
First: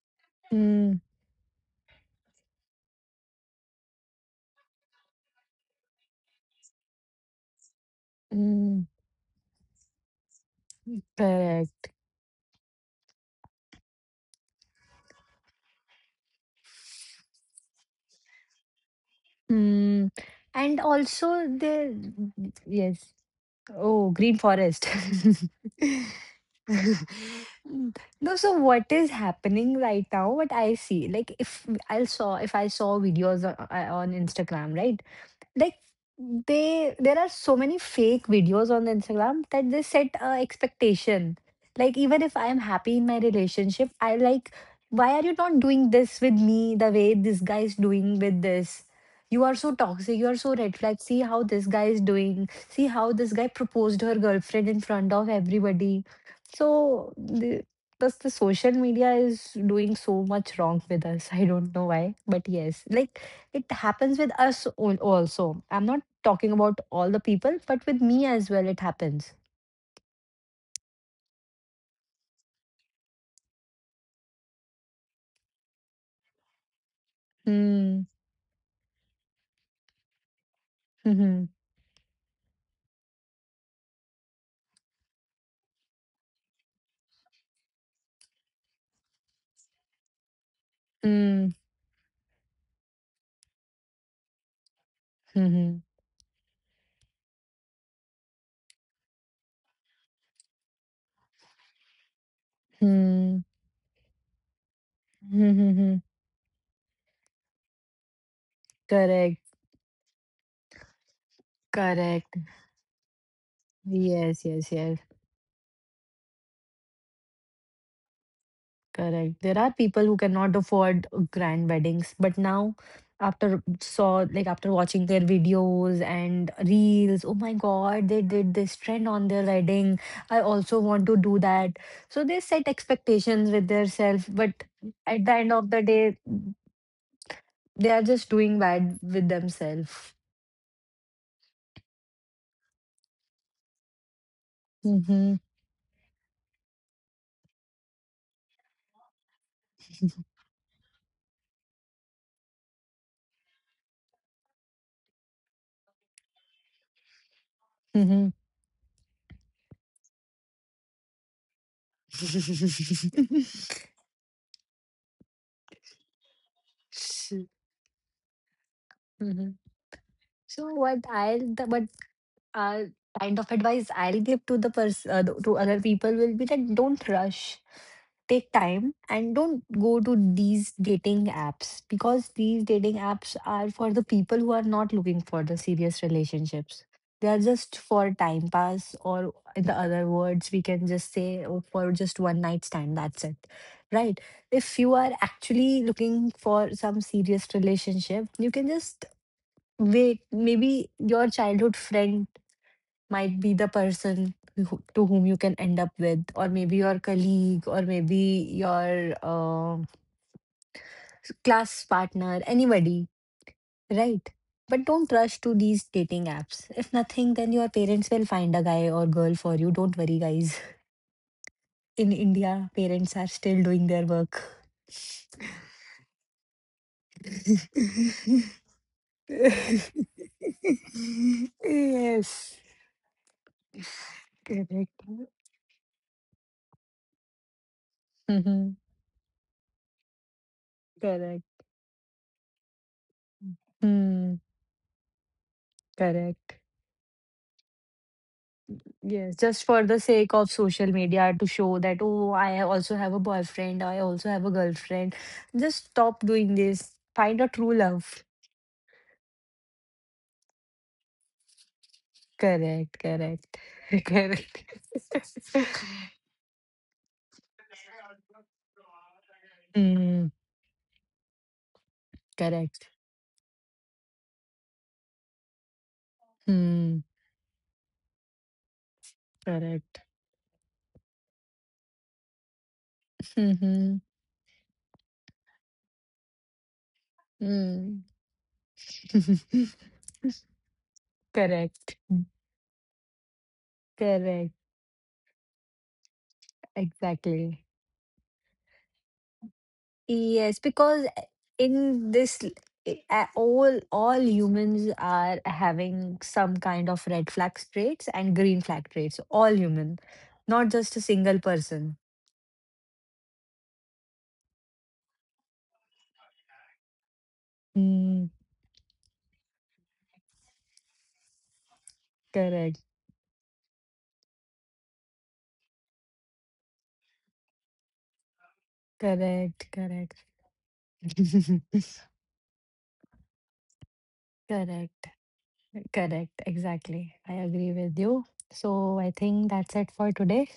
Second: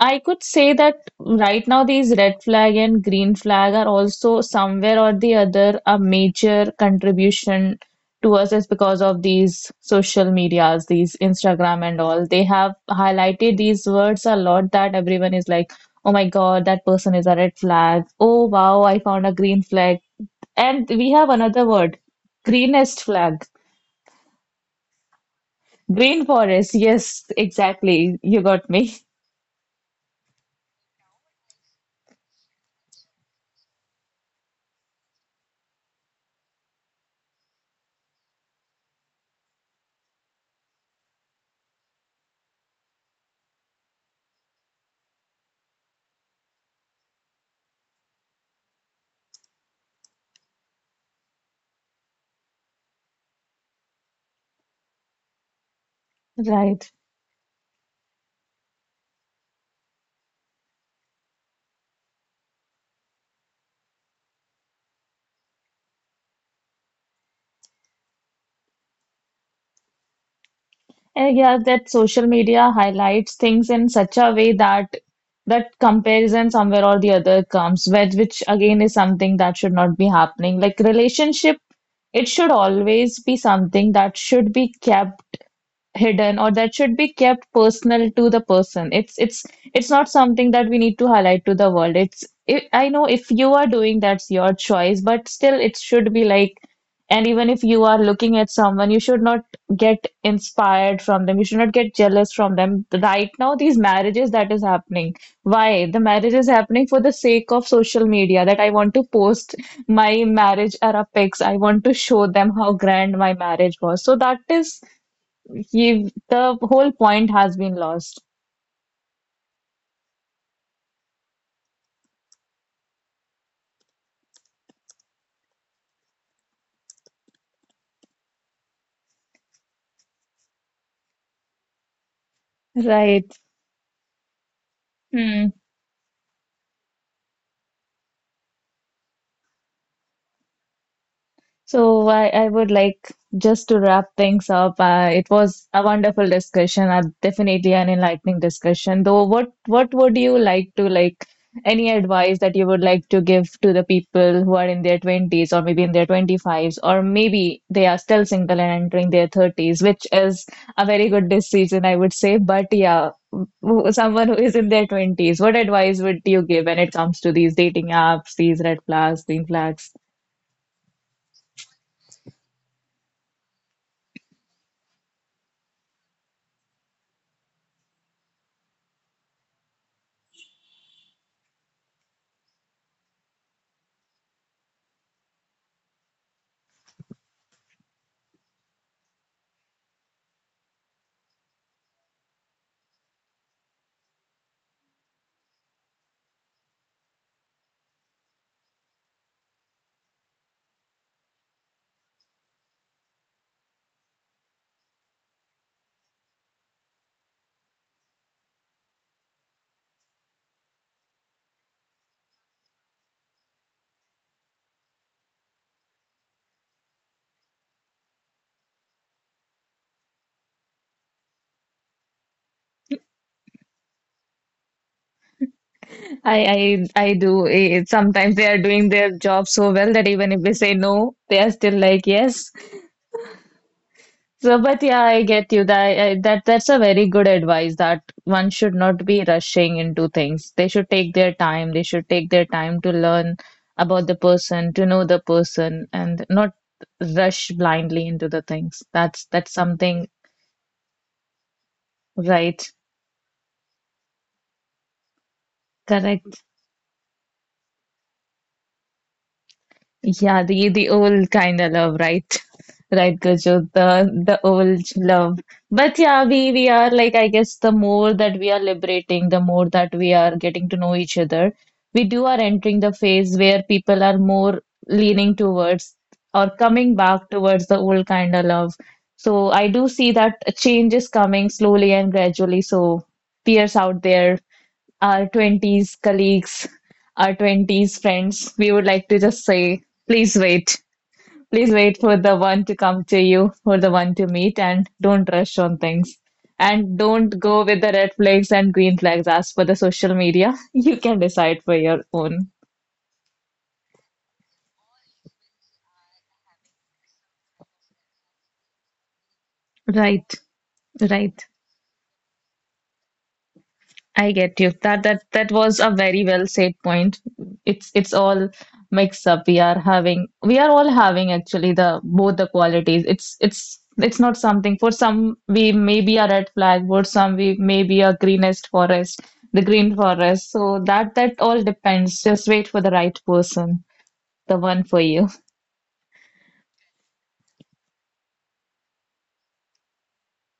Speaker 2: I could say
Speaker 1: Hmm.
Speaker 2: that right now these red flag and green flag are also somewhere or the other a major contribution to us is
Speaker 1: Hmm.
Speaker 2: because of these social medias, these Instagram
Speaker 1: Correct.
Speaker 2: and all. They have highlighted these words a lot that everyone is like, oh my God, that person is a red flag. Oh wow, I found a green flag.
Speaker 1: Mm, and
Speaker 2: And we have
Speaker 1: also
Speaker 2: another word,
Speaker 1: the...
Speaker 2: greenest
Speaker 1: yes.
Speaker 2: flag.
Speaker 1: Oh, Green Forest.
Speaker 2: Green forest, yes,
Speaker 1: Mm.
Speaker 2: exactly.
Speaker 1: No,
Speaker 2: You
Speaker 1: so
Speaker 2: got
Speaker 1: what
Speaker 2: me.
Speaker 1: is happening right now? What I see, like if I saw videos on Instagram, right? Like, they, there are so many fake videos on Instagram that they set expectation, like even if I am happy in my relationship, I like, why are you not doing this with me the way this guy is doing with this, you are so toxic, you are so red flag, see how this guy is doing, see how this guy proposed her girlfriend in front of everybody.
Speaker 2: Right.
Speaker 1: So thus the social media is doing so much wrong with us. I don't know why, but yes, like it happens with us also. I'm not talking about all the people, but with me as well, it happens.
Speaker 2: And yeah, that social media highlights things in such a way that comparison somewhere or the other comes,
Speaker 1: Hmm.
Speaker 2: which again is something that should not be happening. Like
Speaker 1: Hmm.
Speaker 2: relationship, it should always be something that should be kept hidden or that should be kept personal to the person. It's not something that we need to highlight to
Speaker 1: Hmm.
Speaker 2: the world. It's I know if you are doing that's your choice, but
Speaker 1: Hmm.
Speaker 2: still it
Speaker 1: Hmm.
Speaker 2: should be like. And even if you are looking at someone, you should not get inspired from them. You should not get jealous from them. Right
Speaker 1: Hmm.
Speaker 2: now, these marriages that is happening.
Speaker 1: Hmm. Hmm.
Speaker 2: Why? The
Speaker 1: Hmm.
Speaker 2: marriage is happening for the sake of social media that I want to
Speaker 1: Correct.
Speaker 2: post my marriage era pics. I want to show
Speaker 1: Correct.
Speaker 2: them how grand my marriage was. So that
Speaker 1: Yes. Yes.
Speaker 2: is
Speaker 1: Yes.
Speaker 2: you, the whole point has been lost.
Speaker 1: Correct. There are people who cannot afford grand weddings, but now after saw like after watching their videos and reels, oh my God, they did this trend on their wedding. I also want to do that. So they set
Speaker 2: Right.
Speaker 1: expectations with themselves, but at the end of the day, they are just doing bad with themselves.
Speaker 2: So I would like just to wrap things up. It
Speaker 1: Mm-hmm.
Speaker 2: was a wonderful discussion, definitely an enlightening discussion. Though, what would you like to, like, any advice that you would like to give to the people who are in their 20s or maybe in their 25s or maybe they are still
Speaker 1: Mm-hmm.
Speaker 2: single and entering their 30s, which is a very good decision, I would say. But yeah, someone who is in their 20s, what advice would you give when it comes to these dating apps, these red flags, green
Speaker 1: Mhm.
Speaker 2: flags?
Speaker 1: So what uh, kind of advice I'll give to the person, to other people will be that don't rush, take time, and don't go to these dating apps because these dating apps are for the people who are not looking for the serious relationships. They are just for time pass, or in the other words, we can just say, oh, for just one night stand. That's it, right? If you are actually looking for some serious relationship, you can just wait. Maybe your childhood friend might be the person who, to whom you can end up with, or maybe your colleague, or maybe your class partner, anybody, right? But don't rush to these dating apps. If nothing, then your parents will find a guy or girl for you. Don't worry, guys. In India, parents are still doing their work.
Speaker 2: I do. Sometimes they are doing their job so well that even if we say no, they are still like yes.
Speaker 1: Yes,
Speaker 2: So, but yeah,
Speaker 1: correct.
Speaker 2: I get you. That I, that that's a very good advice that one should
Speaker 1: Hmm.
Speaker 2: not be rushing into things. They should take their
Speaker 1: Correct.
Speaker 2: time. They should take their time to learn about the
Speaker 1: Hmm.
Speaker 2: person, to know the person, and not
Speaker 1: Correct.
Speaker 2: rush blindly into the things. That's
Speaker 1: Yes,
Speaker 2: that's
Speaker 1: just for the
Speaker 2: something,
Speaker 1: sake of social media to show that, oh, I
Speaker 2: right.
Speaker 1: also have a boyfriend, I also have a girlfriend. Just stop
Speaker 2: Correct.
Speaker 1: doing this. Find a true love.
Speaker 2: Yeah, the old kind of love, right?
Speaker 1: Correct,
Speaker 2: Right, Gurjot, the
Speaker 1: correct.
Speaker 2: old love. But yeah, we are like, I guess, the more that we are liberating, the more that we
Speaker 1: Mm,
Speaker 2: are getting to know each other, we do are entering
Speaker 1: correct.
Speaker 2: the phase where people are more leaning towards or coming
Speaker 1: Mm,
Speaker 2: back towards the old kind of love. So I do
Speaker 1: correct.
Speaker 2: see that a change is coming slowly and gradually. So peers
Speaker 1: Mm-hmm.
Speaker 2: out there, our 20s colleagues, our 20s
Speaker 1: Mm.
Speaker 2: friends, we would like to just say, please wait. Please
Speaker 1: Correct.
Speaker 2: wait for the one to come to you, for the one to
Speaker 1: Correct.
Speaker 2: meet, and don't rush on things. And don't go
Speaker 1: Exactly.
Speaker 2: with the red flags and green flags as for the social media.
Speaker 1: Yes,
Speaker 2: You
Speaker 1: because
Speaker 2: can decide for your
Speaker 1: in this,
Speaker 2: own.
Speaker 1: l- all humans are having some kind of red flag traits and green flag traits. All human,
Speaker 2: Right,
Speaker 1: not just a single
Speaker 2: right.
Speaker 1: person.
Speaker 2: I get you. That was a very well said point. It's
Speaker 1: Mm,
Speaker 2: all mixed up. We are all having actually the both the
Speaker 1: correct,
Speaker 2: qualities. It's not something, for some we may be a red flag, for some we may be a greenest forest, the green
Speaker 1: correct,
Speaker 2: forest. So that all depends. Just wait for the right person, the one for
Speaker 1: correct,
Speaker 2: you.
Speaker 1: correct. Exactly, I agree with you. So I think that's it for today.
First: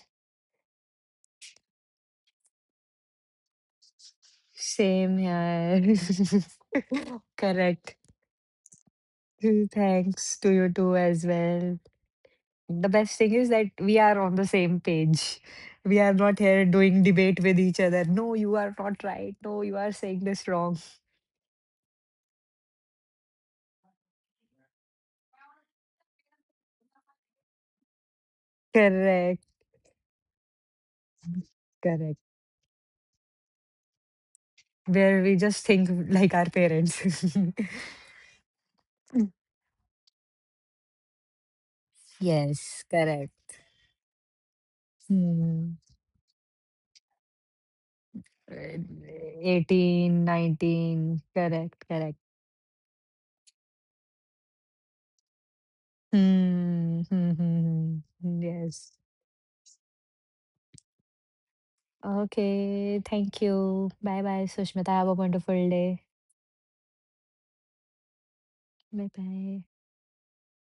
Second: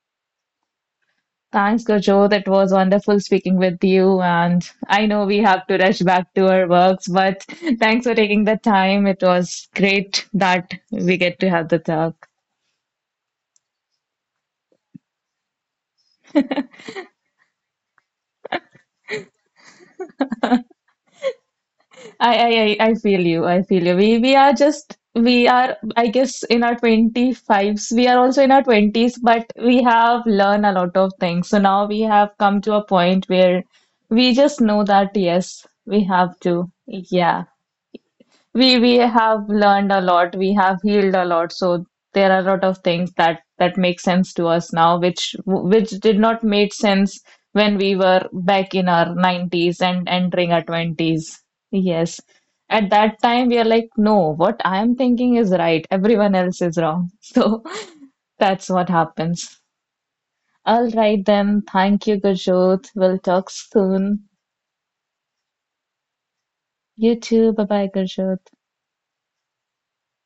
Speaker 2: Thanks, Gurjot. It was wonderful speaking with you. And I
Speaker 1: Same
Speaker 2: know we have to
Speaker 1: here.
Speaker 2: rush back to our works, but
Speaker 1: Correct.
Speaker 2: thanks for taking the time. It was great
Speaker 1: Thanks to you
Speaker 2: that
Speaker 1: too
Speaker 2: we
Speaker 1: as
Speaker 2: get to have
Speaker 1: well.
Speaker 2: the talk.
Speaker 1: The best thing is that we are on the same page. We are not here doing debate with each other. No, you are not right. No, you are saying this wrong.
Speaker 2: I feel you. I feel you. We are, I guess, in our 25s. We are also in our 20s,
Speaker 1: Correct.
Speaker 2: but we have learned a lot of things. So now we
Speaker 1: Correct.
Speaker 2: have come to a point where we just know that,
Speaker 1: Where we just
Speaker 2: yes,
Speaker 1: think
Speaker 2: we
Speaker 1: like
Speaker 2: have
Speaker 1: our
Speaker 2: to.
Speaker 1: parents.
Speaker 2: Yeah. We have learned a lot, we have healed a lot. So there are a lot of
Speaker 1: Yes,
Speaker 2: things
Speaker 1: correct.
Speaker 2: that make sense to us now, which
Speaker 1: Hmm.
Speaker 2: which did not make sense when we were back
Speaker 1: Uh,
Speaker 2: in our 90s and
Speaker 1: 18,
Speaker 2: entering our
Speaker 1: 19.
Speaker 2: 20s.
Speaker 1: Correct, correct.
Speaker 2: Yes, at that time we are like, no, what I am thinking is right, everyone else is
Speaker 1: Hmm.
Speaker 2: wrong.
Speaker 1: Hmm,
Speaker 2: So
Speaker 1: hmm, hmm.
Speaker 2: that's what
Speaker 1: Yes.
Speaker 2: happens. All right then, thank you, Gurjot,
Speaker 1: Okay,
Speaker 2: we'll
Speaker 1: thank
Speaker 2: talk
Speaker 1: you. Bye
Speaker 2: soon.
Speaker 1: bye, Sushmita. Have a wonderful day.
Speaker 2: You too, bye bye, Gurjot.
Speaker 1: Bye bye.